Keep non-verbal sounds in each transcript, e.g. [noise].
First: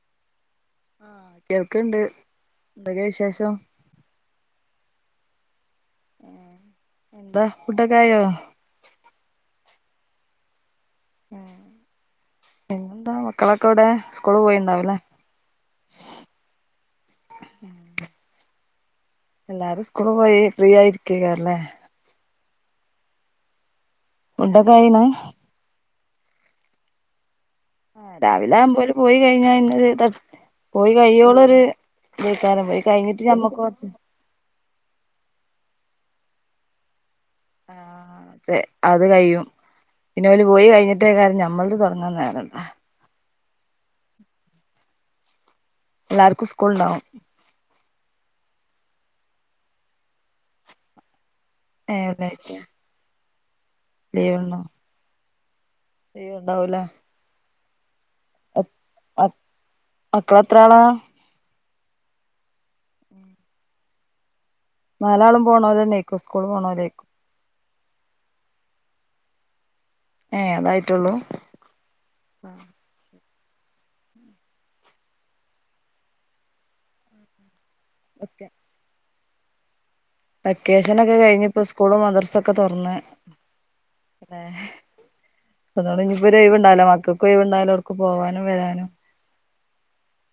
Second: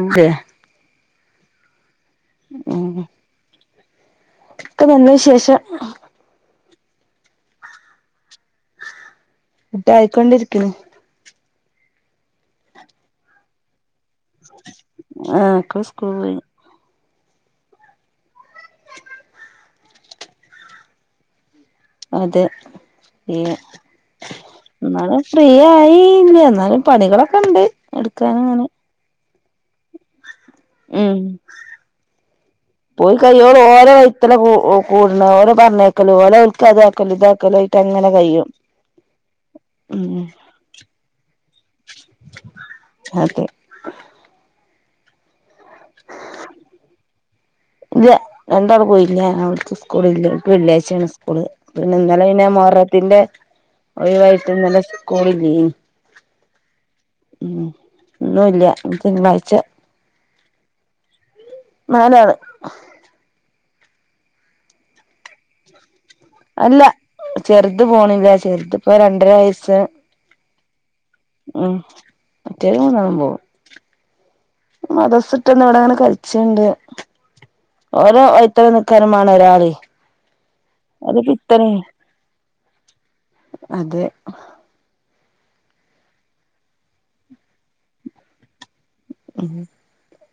അതെ ആ കേൾക്ണ്ട് ന്തൊക്കെ വിശേഷം ക്കെ നല്ല വിശേഷം ഉം എന്താ ഫുഡൊക്കായോ? ഫുഡായിക്കൊണ്ടിരിക്ക്ണ്. പിന്നെന്താ മക്കളൊക്കെ ഔടെ ആ ഒക്കെ സ്കൂള് പോയിണ് ഉം..... കെ എല്ലാരും സ്കൂളുപോയി ഫ്രീ ആയിരിക്ക യ്ക്കാരലേ അതെ ഈ ഫുഡൊക്കെ ആയിണ് ഇങ്ങള് ഫ്രീയായി ഇല്ല ന്നാലും പണികളൊക്കെണ്ട് ആഹ് രാവിലെ എടുക്കാന്ങ്ങനെ ആവുമ്പോ ഓല് പോയി കഴിഞ്ഞാ. പിന്നെര് [unintelligible] പോയി കയ്യോളൊരു തേക്കാരം പോയി കഴിഞ്ഞിട്ട് ഞമ്മക്ക് കൊർച്ച് ഓ കൂടുണോല് പറഞ്ഞേക്കലും ഓലെൽ ക്കതാ ക്കലും ഇതാക്കലും ആയിട്ട് അങ്ങനെ ആഹ് കയും അതെ അത് കഴിയും പിന്നെ ഓല് പോയി കഴിഞ്ഞിട്ടേ കാരം ഞമ്മൾത് തൊടങ്ങാൻ നേരണ്ട ആ... - എല്ലാർക്കും സ്കൂൾണ്ടാവും ഇല്ല രണ്ടാള് പോയില്ല അവക്ക് സ്കൂളില്ല ഓൽക് വെള്ളി ആഴിച്ചേണ് സ് കുൾ പിന്നെ ഏഹ് ഇന്നലെ പിന്നെ വെള്ളിയാഴ്ച മുഹറത്തിന്റെ ഒയിവായിട്ട് ഇന്നലെ സ്കൂളില്ലേനി ലീവുണ്ടാവുലേ മ് ഇന്നുല്ല തിങ്കളാഴ്ച മക്കളെത്ര ആളാ നാലാള് നാലാളും പോണേലഞ്ഞെയ്ക്കും അല്ല ചെറുത് പോണില്ല ചെറുത്പ്പം രണ്ടര വയസ്സ് ഏ ഉം ആഹ് മറ്റോല് മൂന്നാളും പോക്കും മതസ്ട്ടന്ന് ഇവിടെങ്ങനെകൾച്ച്ണ്ട് ഓലെ വയ്ത്തേലെ നിക്കാ നും മാണ്ണം ഒരാളെ വെക്കേഷനെക്കെ കഴിഞ്ഞപ്പോ സ്കൂളും മദ്രസെക്കെതുറന്ന് അതെ തന്നെ അതോണ്ട് ഇഞ്ഞ്പ്പോ ഒര് ഒഴിവ്ണ്ടാവൂല മക്കൾക്കു ഒഴിവുണ്ടാവൂല ഒട്ക്കും പോവാനും വരാനും ഉം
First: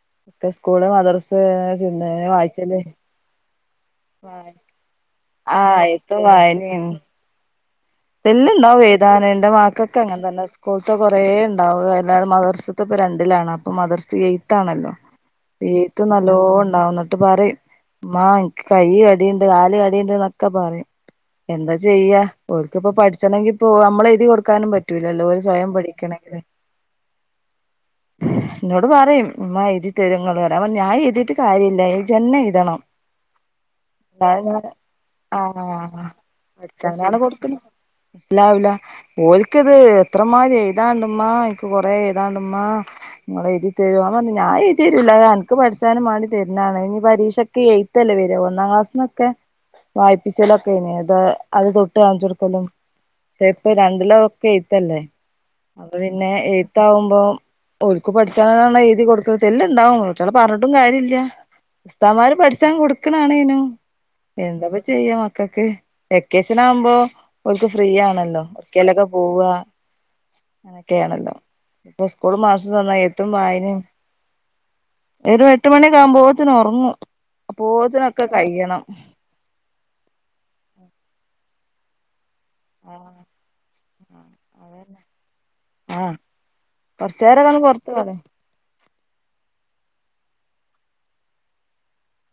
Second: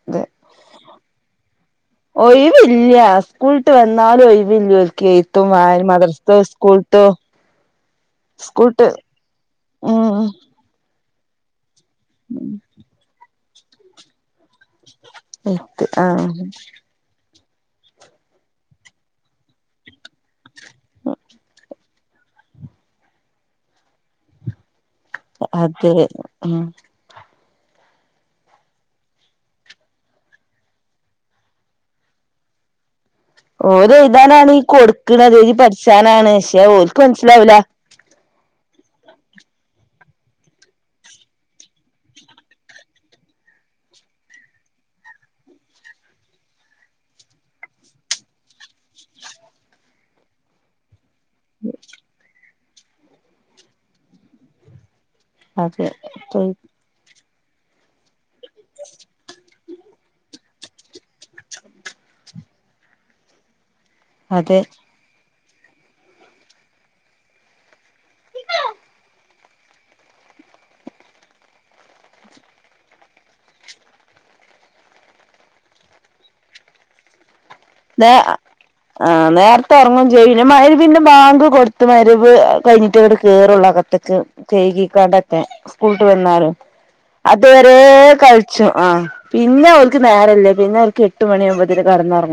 അതെ ഒക്കെ സ്കൂള് മദ്രസ് ചിന്തന വായിച്ചല് ഒഴിവില്ല സ്കൂൾട്ട് വന്നാലു ഒയ് വ് ല്ലോൽക്ക് ത്തും ആഹ് വായനിം മദ്രാസ്ത്തെ സ്കൂൾത്തോ എല്ലണ്ടാവും സ്കൂൾട്ട് എയ്താന് ന്റെ മകൾക്കൊക്കെ അങ്ങനെ ഉം തന്നെ സ്കൂൾത്തെ കൊറേ ണ്ടാവും കാരണം അഹ്‌ മദർസ്ത്തപ്പം രണ്ടിലാണ് അപ്പൊ മദർസ് എയ്ത്താണല്ലോ എഴുത്ത് എഴ്ത്ത് ആഹ് നല്ലോണ്ടാവും ന്നട്ട് പ റിം മ്മാ, ൻക്, കൈടയണ്ട്, കാലടയിണ്ട്, എന്നൊക്കെ, പറയും, എന്താ ചെയ്യാ, ഓര്ക്കിപ്പോ, പഠിച്ചണെങ്കിപ്പോ, നമ്മള, എയ്തി, കൊടുക്കാനും, പറ്റും പറ്റൂല്ലല്ലോ, സ്വയം, അതെ പഠിക്കണെങ്കില് ഉം ന്നോട്, പറയും മ്മാ എയ്തിത്തെരോ ങ്ങള്റ അപ്പ ഞാൻ എയ്തിയിട്ട് കാര്യല്ല ജെന്നെ എയ്തണം ഓത് എഴുതാനാണ് ഈ കൊടുക്കണ അത് എഴുതി ആഹ് പഠിച്ചാനാണ് പക്ഷെ ഓലക്ക് മനസ്സിലാവില്ല ല്ലാ ലാ ഓലിക്കത് എത്രമാതിരി എയ്താണ്ടമ്മ നിക്ക് കൊറ എഴതാണ്ടമ്മ തിത്തെരോന്ന ഞാഎയ്‌തെരൂല അത് അന്ക്ക് പഠിച്ചാനും മാണ്ടി തെര്ണെണ്ഞ്ഞ് പരീശെക്ക് എയ്ത്തല്ലെ, വര ഒന്നാം ക്ലാസ്ന്നൊക്കെ വായിപ്പിച്ചലൊക്കെ [unintelligible] അത തൊട്ട് കാണിച്ചുടുക്കലും ചേപ്പ രണ്ടിലോ ഒക്കെ യ്ത്തല്ലേ അതെ അപ്പൊ പിന്നെ എയ്ത്തകുമ്പോ [unintelligible] പഠിച്ചാലാണ് എഴുതി കൊടുക്കുന്നത് തല്ണ്ടാവും പറഞ്ഞിട്ടും കാര്യ പുസ്താമാര് പഠിച്ചാൻ കൊടുക്കണണനും അതെ എന്താപ്പ ചെയ്യ ഒക്കൊക്കെ വെക്കേഷൻ ആവുമ്പോ അവക്ക് ഫ്രീ ആണല്ലോ ഒരിക്കലൊക്കെ പോവ അനൊക്കെയാണല്ലോ, ഇപ്പോ സ്കൂൾ മാസന്നാ എത്തും വായന ഒരു എട്ട് മണിക്കാകുമ്പോത്തിന് ഒറങ്ങും നേ, ആ, നേരത്തെ ഉറങ്ങും ചെയ്യും ന്നെ മഇരിബിന്റെ പിന്നെ ബാങ്ക് കൊടുത്ത്, മരു കയ്ഞ്ഞിട്ട് ആഹ് ഇങ്ങടെ കേറുള്ളു അകത്തക്ക് അതന്നെ ചെയ്കിക്കണ്ടക്കെ സ്കൂളട്ട് ആഹ് വന്നാണ്ടൊക്കെ കൊറച്ചേരൊക്കെ ഒന്ന് അതുവരെ പുറത്ത് കളി കളിച്ചു ആ പിന്നെ, ഓൽക്ക്, നേരല്ല, പിന്നെ, ഓർക്ക്, എട്ട്, മണിയാവുമ്പോത്തിന്, കടന്നൊറങ്ങ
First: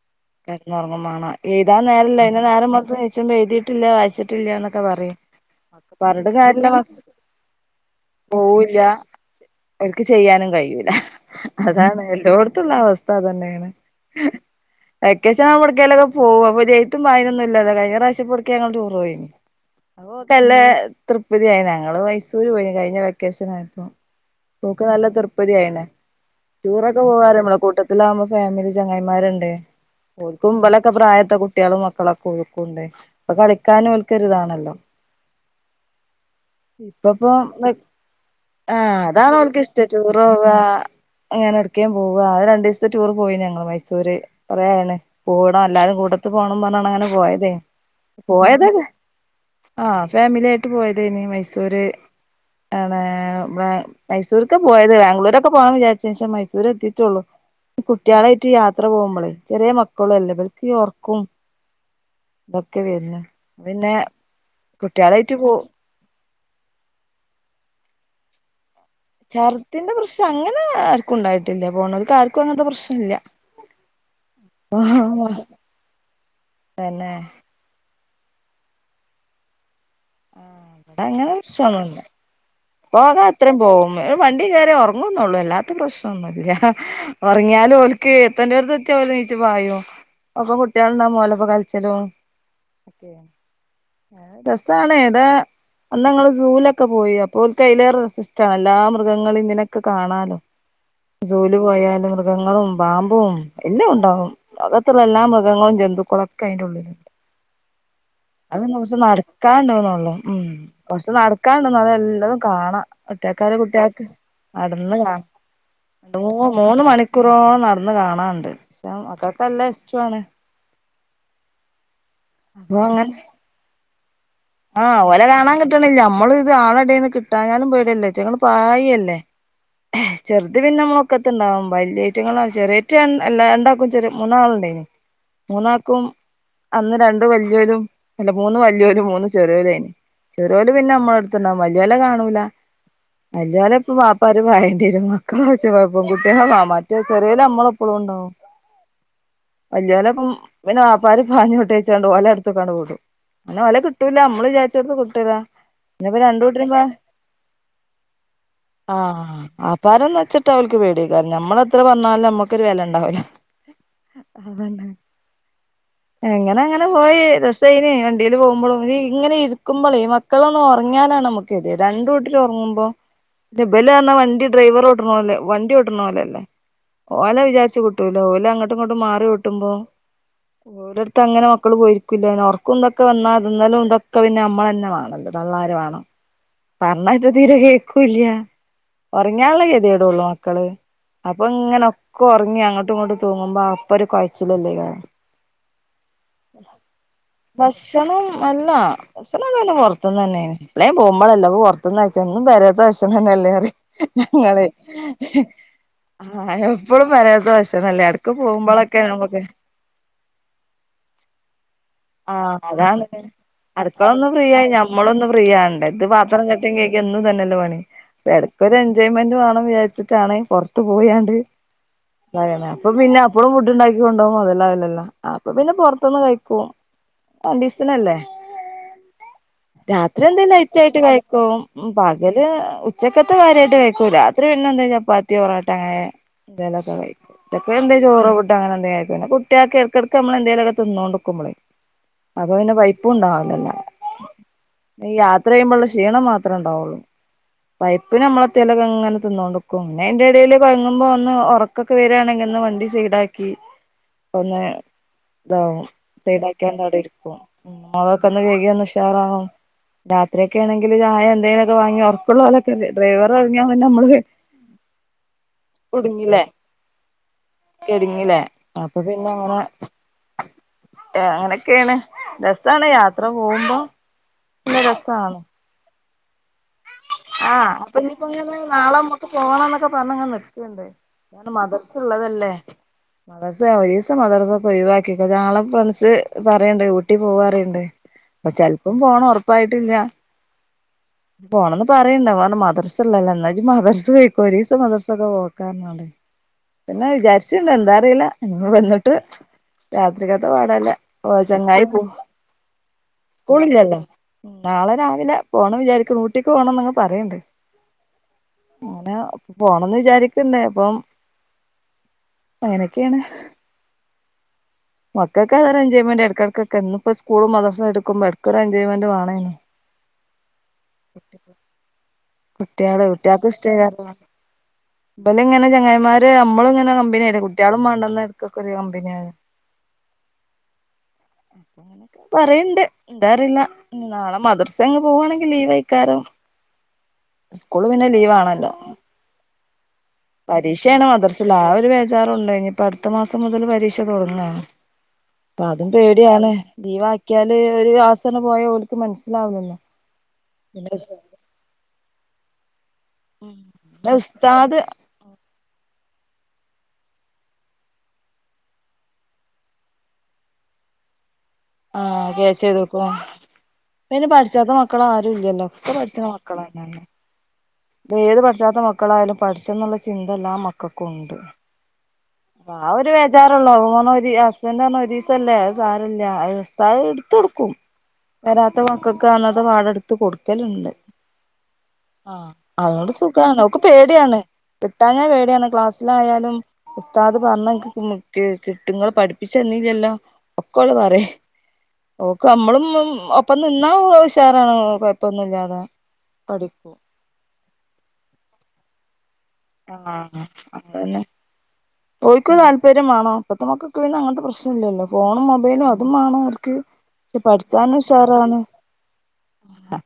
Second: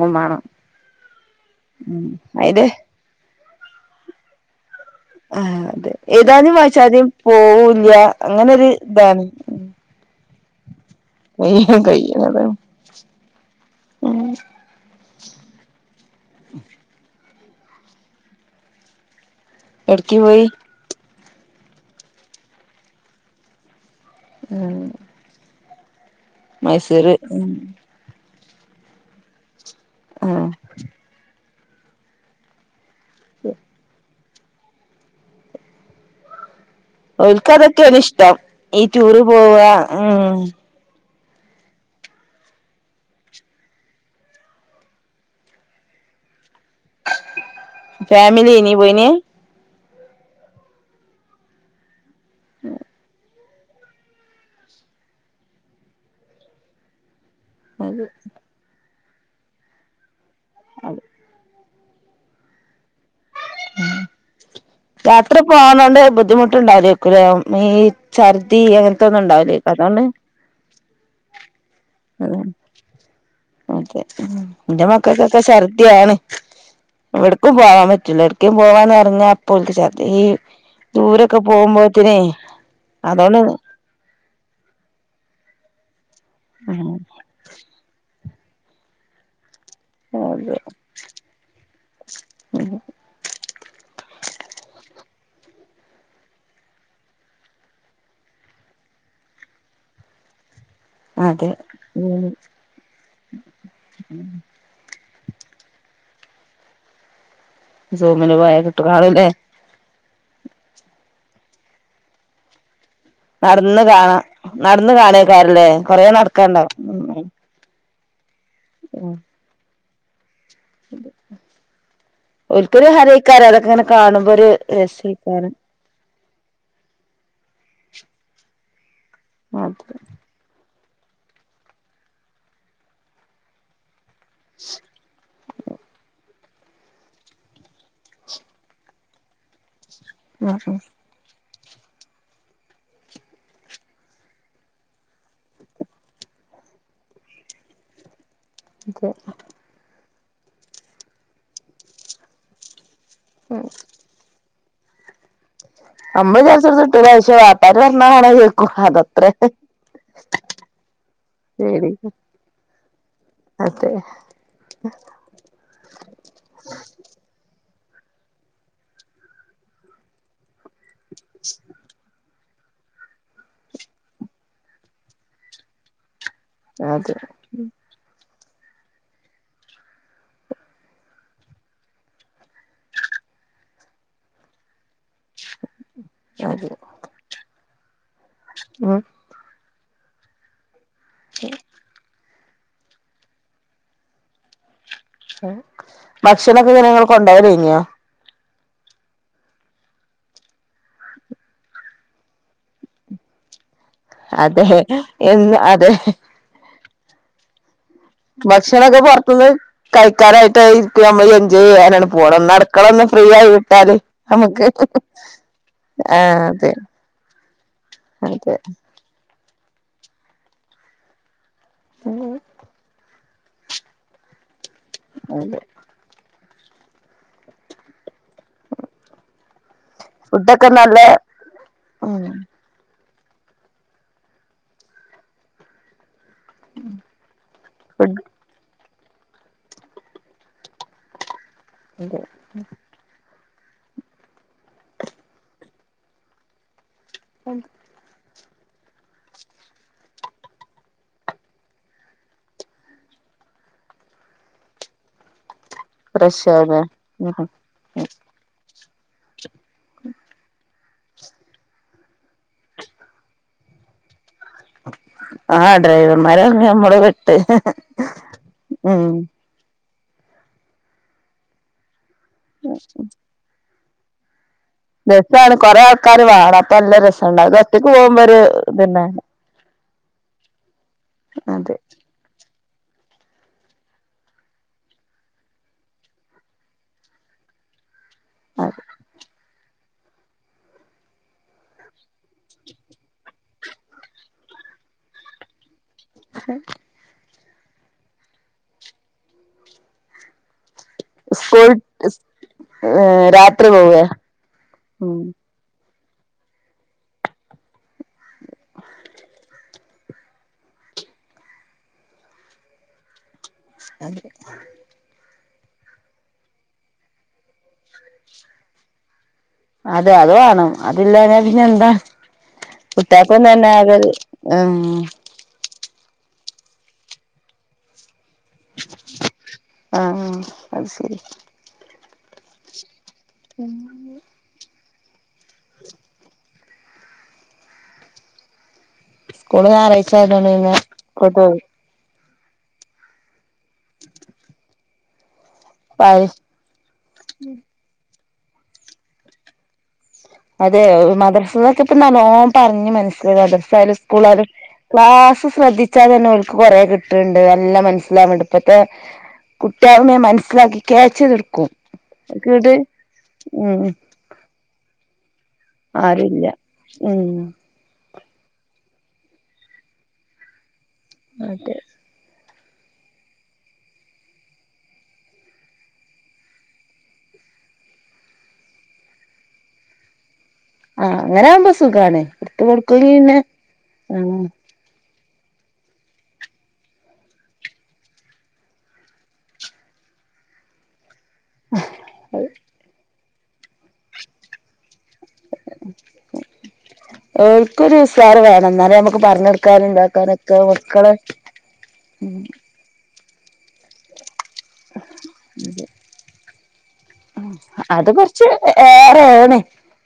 കെട്ടന്നറങ്ങും, വേണോ, എഴുാൻ ഉം നേരല്ല, അയ്ൻ, അയില് നേരം, മ നച്ച്പ, എയ്തിട്ടില്ല, വായിച്ചിട്ടില്ലന്നൊക്കെ, പറയും ആഹ് അതെ പറടെ, ഏതാനും കാര്യല്ല, മക്ക്, വായിച്ചാനും പോവൂല്ല അങ്ങനൊരു പോവില്ല, ഇതാണ് ഒൽക്ക്, ചെയ്യാന നും, കയ്യൂല, കയ്യും അതാണ്, കയ്യണതാണ് എല്ലാടത്തും, ള്ള, അവസ്ഥ, തന്നെണ് ഉം വെക്കശൻ, എവിടക്കലൊക്കെ, പോകും അപ്പ ത്തുംയൊന്ന, ഇല്ലെ കഴഞ്ഞാവശ്യ, പെട്ക്ക, ഞങ്ങൾ ടൂർ, പോയി അപ്പൊ, എടക്ക് പോയി തൃപതിയയി, ഞങ്ങള്, മൈസൂര്, പോയി കഴിഞ്ഞ, വെക്കേഷൻ, ആയിപ്പോ ഉം നോക്ക്, നല്ല, തിർപ്പതിയായീന് ടൂറൊക്കെ, മൈസൂര് ഉം പോകറമ്പളെ, കൂട്ടത്തില, ആകുമ്പോ ഫാമിലി, ചങ്ങായിമാരുണ്ട്, ആഹ് ഓൽക്കും, മ്പലൊക്കെ, പ്രായത്തെ, കുട്ടികളും മക്കളൊക്കെ, ഓൽക്കുംണ്ട് അപ്പൊ, കളിക്കാനോൽക്കരുതാണല്ലോ ഇപ്പപ്പ, ഓൽക്ക് അതൊക്കെയാണ് ഇഷ്ടം ആ, ഈ ടൂറ് അതാണ്, പോവ ഓൽക്ക്, ഇഷ്ട, ഉം ടൂറോവാ അങ്ങനെ, എടക്കേയും, പോവ, അ രണ്ടു, സത്തെ ടൂർ, പോയി, ഞങ്ങള്, മൈസൂര് കുറേയാണ്, പോണം, എല്ലാരും, കൂടെത്തി പോണം, പറഞ്ഞാണ്, ങ്ങനെ, പോയതേ, ഫാമിലി ഇനി പോയതൊക്കെ പോയിന് ആഹ, ഫാമിലി ആായിട്ട്, പോയത്, ഇനി മൈസൂര്, ആണ ബ്ല, മൈസൂർക്, പോയത്, ബാംഗ്ലൂരൊക്കെ, പോകന്ന്, വിചാച്ച, ശേഷം, മൈസൂര്, എത്തിട്ടുള്ളൂ കുട്ടികളായിട്ട് യാത്ര പോകുമ്പോളെ ചെറിയ മക്കള അല്ലേ അവർക്ക് ഉറക്കും [unintelligible] വേദന യാത്ര പോ പോകാനണ്ട് ബുദ്ധിമുട്ട് ണ്ടാവ ഈ ഛർദി അങ്ങന [unintelligible] പ്രശ്നം അങ്ങനെ ആർക്കും ഉണ്ടായിട്ടില്ല പോണവക്ക് ആർക്കും അങ്ങനത്തെ പ്രശ്നമ ഇല്ല [unintelligible] എന്റെ മക്കൾക്കൊക്കെ ഛർദാണ് പിന്നെ എവിടക്കും പോവാൻ പറ്റ [unintelligible] പോവാന്ന് പററിഞ്ഞാ അപ്പോ ച ഈ ആഹ് ദൂരൊക്കെ പോകുമ്പോത്തനേ പോകാം അത്രയും പോവും വണ്ടി കയറി ഉറങ്ങന്നള്ളൂ എല്ലാത്തും പ്രശ്നം ഒന്നുമല്ല ഉറങ്ങിയാലും ഓലക്ക് എത്തന്റെ അടുത്ത് എത്തിയാ ഓല നീച്ച പായോ ഒപ്പൊ അതെ കുട്ടികൾന്നാ പോലപ്പോ കളിച്ചലും രസണ ഇടാ അന്ന് ങ്ങള് സൂലൊക്കെ പോയി തൽ കയിലേറെ രസ ഇഷ്ടമാണ് എല്ലാ മൃഗങ്ങളും ഇതിനൊക്കെ കാണാലോ അതെ ജോലി പോയാല് ഉം മൃഗങ്ങളും പാമ്പും എല്ലാം ഉണ്ടാവും ലകത്ത് എല്ലാ മൃഗങ്ങളും ജന്തുക്കളൊക്കെ അതിറെ ഉള്ളിലുണ്ട് സൂമിന് പോയാ അത്ന് കിട്ടു കുറച്ച് കാണൂല്ലേ നടക്കാണ്ടോന്നള്ളു ഉം കൊറച്ച് നടക്കാണ്ട്ന്ന് എല്ലതും കാണാ ഒറ്റക്കാര് നടന്ന് കുട്ട്യാക്ക് കാണാ നടന്ന് കാണാ കാണേക്കാരല്ലേ കൊറേ നല്ലോം നടക്കാണ്ടാവും മൂന്ന് ഉം മണിക്കൂറോളം നട ന്ന് കാണാണ്ട് [unintelligible] മക്കക്കല്ല ഇഷ്ട്ടുആണ് ഇ അപ്പൊ ഒൽക്കൊരു അങ്ങനെ ഹരയ്ക്കാരം അതൊക്കെ ഇങ്ങനെ കാണുമ്പോ ഒരു രസയ്ക്കാരം നമ്മള്ത് ആളടേന്ന് കിട്ടാഞ്ഞാലും പേടിയല്ലേ റ്റെങ്ങള് പായ്യല്ലേ അത് പിന്നെ നമ്മളൊക്കത്ത്ണ്ടാവും വല്ല്യേറ്റങ്ങളാണ് ചെറിയേറ്റാണ് അല്ല രണ്ടാക്കും ചെറിയ മൂന്നാളുണ്ടെയ്നി മൂന്നാക്കും അന്ന് രണ്ട് വല്ല്യോലും അല്ല മൂന്ന് വല്ല്യോലും മൂന്ന് ചെറിയോലും ഏയ്ന്ന് ഉം ചെറിയോല് പിന്നെ നമ്മളട്ത് വല്ല്യോലെ കാണൂല വല്ല്യോലൊപ്പം ബാപ്പാര് പായണ്ട്യരും മക്കളാവശ്യം [unintelligible] പെൺകുട്ട്യാള [unintelligible] ചെറിയോര് നമ്മളൊപ്പും ഉണ്ടാവും ഇക്ക വല്യോലപ്പം പിന്നെ വാപ്പാര് പാഞ്ഞോട്ടിച്ചാണ്ട് ഓലട്ത്ത്ക്കാണ്ട് വിടും പിന്നെ പിന്നെ ഓലെകിട്ടൂലാ നമ്മള് വിചാ ച്ചോട്ത്ത് കിട്ടൂല പിന്നെപ്പൊ രണ്ട് അതെ നമ്മള് വിചാരിച്ചോട്ത്ത് [unintelligible] കിട്ടൂല പക്ഷെ വാപ്പാര് പറഞ്ഞാ അങ്ങനെ കേക്കും ആ അതത്രേ ബാപ്പാരൊന്ന് ഒച്ചട്ടാ ഓൽക്ക് പേടി ഐക്കാരം നമ്മ എത്ര പേടി പറഞ്ഞാലും നമ്മക്കൊരു വെലൻ ണ്ടാവൂല അതെ അതന്നെ എങ്ങന അങ്ങനെ പോയി റെ സൈനേ വണ്ടിയില് പോകുമ്പളും ഇങ്ങനെ ഇരിക്കക്കുമ്പോളേയ് മക്കളൊന്നൊറങ്യാലാണ് നമ്മക്ക് തെ രണ്ടൂട്ടരും ഒർങ്ങുമ്പോ പിന്നെ ബല് പർഞ്ഞാ വണ്ടി ഡ്രൈവറോട്ട്ണോലെ വണ്ടി ഓട്ട്ണോലല്ലേ അതെ ഓല വിചാരിച്ച് കിട്ടൂല ഓലങ്ങോട്ടും ഇങ്ങോട്ടും മാറി ഓട്ടുമ്പോ ഓരട്ത്തങ്ങനെ മക്കള് പോയിരിക്കൂല്ലേ ഒർക്കും ഇന്തൊക്കെ വന്നാ തിന്നലും ഇതൊക്കെ പിന്നെ നമ്മളന്നെ വാണല്ലോ തള്ളാര് വാണം അതെ പർഞ്ഞാറ്റെ തീരെ കേക്കൂല്ല്യാ ഉം ഒർങ്യാള്ള കെ ത്യേടുള്ളൂ മക്കള് അപ്പൊങ്ങനെ ഒ ഉർങ്ങി അങ്ങട്ടും ഇങ്ങട്ടും തൂങ്ങുമ്പോ അപ്പൊരു കൊയ്ച്ചിലല്ലേക്കാരം ഭക്ഷണൊക്കെ എങ്ങനെ ങ്ങള് കൊണ്ടോയ്തേയ്ന്നോ ഭക്ഷണം അല്ല ഭക്ഷണം എല്ലം പൊർത്ത്ന്നെന്നേയ്ന്ന് എപ്ളേം പോ മ്പളല്ലേഅപ്പൊ പൊർത്ത്ന്നയ്ച്ചാ പറിം എന്നും പെരേത്തെ ഭക്ഷണംതന്നെ അല്ലേ പറിം ഞങ്ങള് അതെ എന്ന് അതെ ആ എപ്പളും പെരേത്തെ ഭക്ഷ ഭക്ഷണൊക്കെ പൊർത്ത്ന്ന് കഴിക്കാനായിട്ട് [unintelligible] നമ്മള് എൻജോയ് ചെയ്യാനാണ് പോ ആ അതാണ് അടുക്കളൊന്നും ഫ്രീ നമുക്ക് ആയി നമ്മളൊന്ന് ഫ്രീ ആവണ്ടേ ഇത് ആഹ് പാത്രം അതെ ചട്ടിം കേകിവന്ന് എന്നും ഇതന്നല്ലേ പണി അപ്പൊ അതെ എടക്കൊരു എൻജോയ്മെ ന്റ് വാണം വിചാരിച്ചിട്ടാണ് പുറത്ത് പോയാണ്ട് അതന്നെ അപ്പ പിന്നെ എപ്പളും ഫുഡ്ണ്ടാക്കി കൊണ്ടോകുമ്പോ മൊതലാവില്ലല്ലോ അപ്പൊ അതെ പിന്നെ പൊർത്ത്ന്ന് കഴിക്കും രണ്ടീസ്തിനല്ലേ രാത്രി എന്തേലും ഫുഡൊക്കെ ലൈറ്റ് നല്ല ആയിട്ട് കഴിക്കും ഉം പകല് ഉച്ചക്കത്ത് കാര്യായിട്ട് കഴിക്കൂലാ. രാത്രി പിന്നെന്താ ചപ്പാത്തിയോ പൊറോട്ടെ അങ്ങനെ എന്തേലൊക്കെ കഴിക്കും. ചെക്കനെന്തേലും ചോറോ ഫുഡ് ഫുടൊ അങ്ങനെ എന്തെ പിന്നെ കുട്ട്യാക്കെടക്കടക്ക് നമ്മള് എന്തേലൊക്കെ തിന്നോണ്ട്ക്കുമ്പളേ അപ്പൊ പിന്നെ പൈപ്പുംണ്ടാവൂല. [unintelligible] ഈ യാത്ര ചെയ്യുമ്പോള്ള ക്ഷീണം മാത്രണ്ടാവുള്ളൂ. പൈപ്പിന് നമ്മളെ തേലൊക്കെ ഇങ്ങനെ തിന്നോണ്ട്ക്കും പിന്നെ അയിന്റെ എടേൽ കൊഴങ്ങുമ്പോ ഒന്ന് ഒറക്കൊക്കെ വരാണെങ്കിൽ ഒന്ന് വണ്ടി സൈടാക്കി ഒന്ന് ഇതാവും. ഫ്രഷാണ് സൈടാക്കിയാണ്ടവിടെ ഇരിക്കും. മൊഗൊക്കെ ഒന്ന് കഴുകിയൊന്ന് ഉഷാ ഷാറാകും. രാത്രിയൊക്കെ ആണെങ്കില് ചായ എന്തേലൊക്കെ വാങ്ങി ഒർക്കള്ളോലൊക്കെ ഡ്രൈവർ ഒറങ്ങിയാപിന്നെ നമ്മള് ആ കുടുങ്ങില്ലേ ഡ്രൈവർമാരെ നമ്മള് വിട്ട് കെടുങ്ങില്ലേ അപ്പൊ ഉം പിന്നെ അങ്ങനെ അങ്ങനെയൊക്കെയാണ് രസാണ് യാത്ര പോകുമ്പോ. രസാണ് കൊറേ ആൾക്കാര് വേണം. നല്ല രസണ്ടാവും ഇത് ആഹ് ഒറ്റക്ക് അപ്പൊ പോകുമ്പോ ഇനിയിപ്പോ ഒരു ഇങ്ങനെ നാളെ ഇതന്നെ മ്മക്ക് പോണംന്നൊക്കെ പറഞ്ഞ്ങ്ങനെ നിക്കാണ്. ഞാൻ അതെ മദർസെ ഉള്ളതല്ലേ മദർസ ഒരിസിയും മദർസ ഒക്കെ ഒഴിവാക്കിക്ക് ഞളെ ഫ്രണ്ട്സ് പറയണ്ട് ഊട്ടി പോവാറി ണ്ട്. അപ്പ അതെ ചെലപ്പം പോണം ഉറപ്പായിട്ടില്ല. പോണന്ന് പറയണ്ടാവും മദർസ്ള്ളല്ലേ എന്നാ ജ് മദർസ് പെയ്ക്കോ ഒരീസം മദർസൊന്നും പോകാണ് പറഞ്ഞ്ങ്ങാണ്ട് പിന്നെ വിചാരിച്ചിണ്ട് എന്താ അറീല്ല ഇന്ന് വന്നിട്ട് രാത്രികത്ത് പാടല്ലേ. ഓ സ്കൂൾ ചങ്ങായി പോ രാത്രി സ്കൂളില്ലല്ലോ പോവേ നാളെ ഉം രാവിലെ പോണം വിചാ പോണംന്ന്ങ്ങ് പറയണ്ട്. അങ്ങനെ ഇപ്പൊ പോണന്ന് വിചാരിക്ക് ന്നേ പ്പം അങ്ങനൊക്കെയാണ്. [inaudible] മക്കൾക്ക് അതൊരു എൻജോയ്മെന്റ് എടക്കെടക്കൊക്കെ ഇന്നിപ്പോ സ്കൂളും മദ്രസും എടുക്കുമ്പോ എടക്ക് ഒരു എൻജോയ്മെന്റ് വേണേന്. അതെ അത് വേണം അതില്ലാന്നാ പിന്നെ എന്താ. കുട്ട്യേൾ കുട്ടികൾക്കും കുട്ടേൾക്ക് തന്നെ ഇഷ്ടേ [unintelligible] അതൊരു ക്കാരം ആഹ് ഇബല് ഇങ്ങനെ ങ്ങായിമാര് നമ്മളിങ്ങനെ കമ്പനിയായി കുട്ടികളും വേണ്ടന്ന് ത് ക്കൊക്കെ ഒര് കമ്പനിയാവ ആഹ് അത് ശരി [unintelligible] പറയ്ണ്ട് എന്താറില്ല നാളെ മദർസ അങ്ങ് പോവുവാണെങ്കിൽ ലീവ് ആയിക്കാറ്. സ്കൂള് പിന്നെ ലീവാണല്ലോ. സ്കൂള് ഞാറാഴ് പരീക്ഷാണ് മദർസില് ആ ഒരു വേ ചാ [unintelligible] റുണ്ട് ഇനി ഇപ്പൊ അടുത്ത മാസം മുതൽ പരീക്ഷ തുടങ്ങാണ്. അപ്പൊ അതും പേടിയാണ്. ലീവ് ആക്കിയാല് ഒരു ദിവസംന്ന് പോയ ഓൽക്ക് മനസ്സിലാവില്ലല്ലോ. അതെ പിന്നെ മദ്രസൊക്കെ ഇപ്പ നല്ലോം പറഞ്ഞ് മന മദ്രസയാലും പിന്നെ സ്കൂളായാലും ഉസ്താദ് ക്ലാസ് ശ്രദ്ധിച്ചാതന്നെ ഓൽക്ക് കൊറേ കിട്ടണ് ണ്ട് നല്ല മനസ്സിലാവ്ണ് ണ്ട് ഇപ്പത്തെ കുട്ടിയാളെന്നെ മനസ്സിലാക്കി കെച്ചിതെടുക് ആഹ് കേച്ചെയ്തട്ക്കും ഉം പിന്നെപ്പോ പഠിച്ചാത്ത മക്കളാരു ല്ലല്ലോ ഒക്കെ പഠിച്ചണ ആരുല്ല മക്കളെണെ ന്ന്. ഉം ഏത് പഠിച്ചാത്ത മക്കളായാലും പഠിച്ചെന്നുള്ള ചിന്ത ല്ലാ മക്കക്കുണ്ട്. അതെ ആ ഒരു വേചാറൊള്ളോ അവ പറഞ്ഞ ഹസ്ബൻഡറ് പറഞ്ഞ് ഒരീസല്ലേഅത് സാരല്ലാ അത് ഉസ്താദ് ഇട് തൊടുക്കും വരാത്ത മക്കക്ക് അന്നത്തെ പാടെടുത്ത് കൊടു ക്കലുണ്ട് ആഹ് അങ്ങനാവുമ്പോ സുഖാണ് ആ ഇട്ത്ത് കൊടുക്കല് അതോണ്ട് പിന്നെ സുഖാണ് ഓൾക് പേടിയാണ്. ആഹ് കിട്ടാഞ്ഞാ പേടിയാണ് ക്ലാസ്സിലായാലും ഉസ്താദ് പറഞ്ഞ ക് കെ കിട്ടുങ്ങൾ പഠിപ്പിച്ചെന്നീലല്ലോ ഒക്കെോള് പറയും. ഓൾക് മ്മളും ഒപ്പം നിന്നാ ഓള് ഉഷാറാണ് കൊഴ ഒപ്പൊന്നുമില്ലാതെ പഠിക്കൂ ഒരു സാർ വേണം എന്നാലേ നമുക്ക് പറഞ്ഞകൊട് ആഹ അ തന്നെ പോയിക്കും താല്പര്യംമാണോ പ്പ് ത്ത മക്കക്ക് പിന്ന അങ്ങത്തെ പ്രശ് ഇല്ലല്ലോ ഫോണും മൊബൈലും അതും വേണ അവർക്ക് പക്ഷെ പഠിച്ചാനും അത് കൊറച്ച് ഉഷാറാണ് ഏറേണ്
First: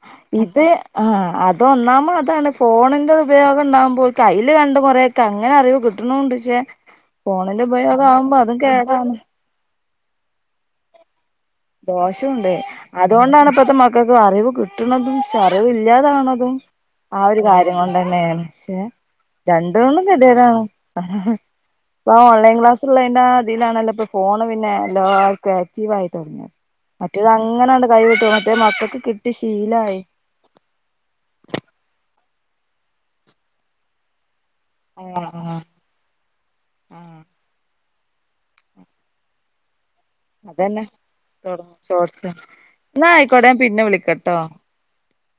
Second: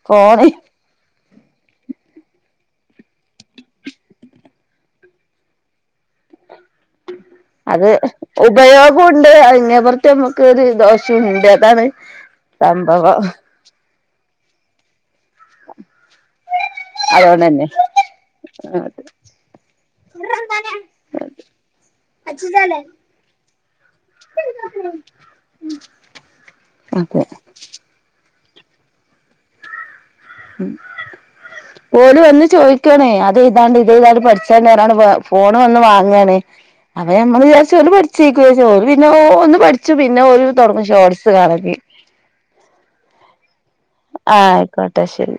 ഫോണ് ഇത് ആ അതൊന്നാമോ അതാണ് ഫോണിന്റെ ഉപയോഗം ഉണ്ടാകുമ്പോൾ കയ്യിൽ കണ്ട കുറേൊക്കെ അങ്ങനെ അറിവ് കിട്ടണണ്ട് ശേ അത് കേടാണ് ഉപയോഗംണ്ട് അങ്ങേപറത്തെ നമ്മുക്ക് രു ദോഷവും ദോഷംണ്ട് അതുകൊണ്ടാണ് ഇപ്പത്തെ മക്കൾക്ക് അറിവ് കിട്ടണതും പക്ഷെ അറിവ് ഇല്ലാതാണതും ആ ഒരു അതുകൊണ്ടന്നെ കാര്യം കൊണ്ട് തന്നെയാണ് ക്ഷേ രണ്ട്ണും ഗെടിയെ ടാണ് [unintelligible] ഇപ്പൊ ഓൺലൈൻ ക്ലാസ്സള്ളതിന്റെ അതിലാണല്ലോ ഇ ഫോണ് പിന്നെ എല്ല ആർക്കും ആക്റ്റീവ് ആയി തുടങ്ങിയത് അതെ മറ്റേത് അങ്ങനെയണ്ട് കൈ കട്ടു [unintelligible] മറ്റേ മക്കൾക്ക് കിട്ടി ശീലമായി ഓര് വന്ന് ചോദിക്കണേ അത താണ്ട് ഇതതാണ്ട് പഠിച്ച ആഹ് ഫോൺ ആഹ് വന്ന് വാങ്ങാണ് പ്പ ആഹ് നമ്മള് വിചാരിച് ഓള് പഠി ചക്കോ പിന്നെ ഒന്ന് പഠ പിന്നെ ഒരു അതന്നെ തുടങ്ങും ഷോർട്സ് കണക്കി തുടങ്ങും ഷോർട്സ് എന്നാ ആയിക്കോട്ടെ ഞാൻ പിന്നെ വിളിക്കട്ടോ ആഹ ആയിക്കോട്ടെ ശരി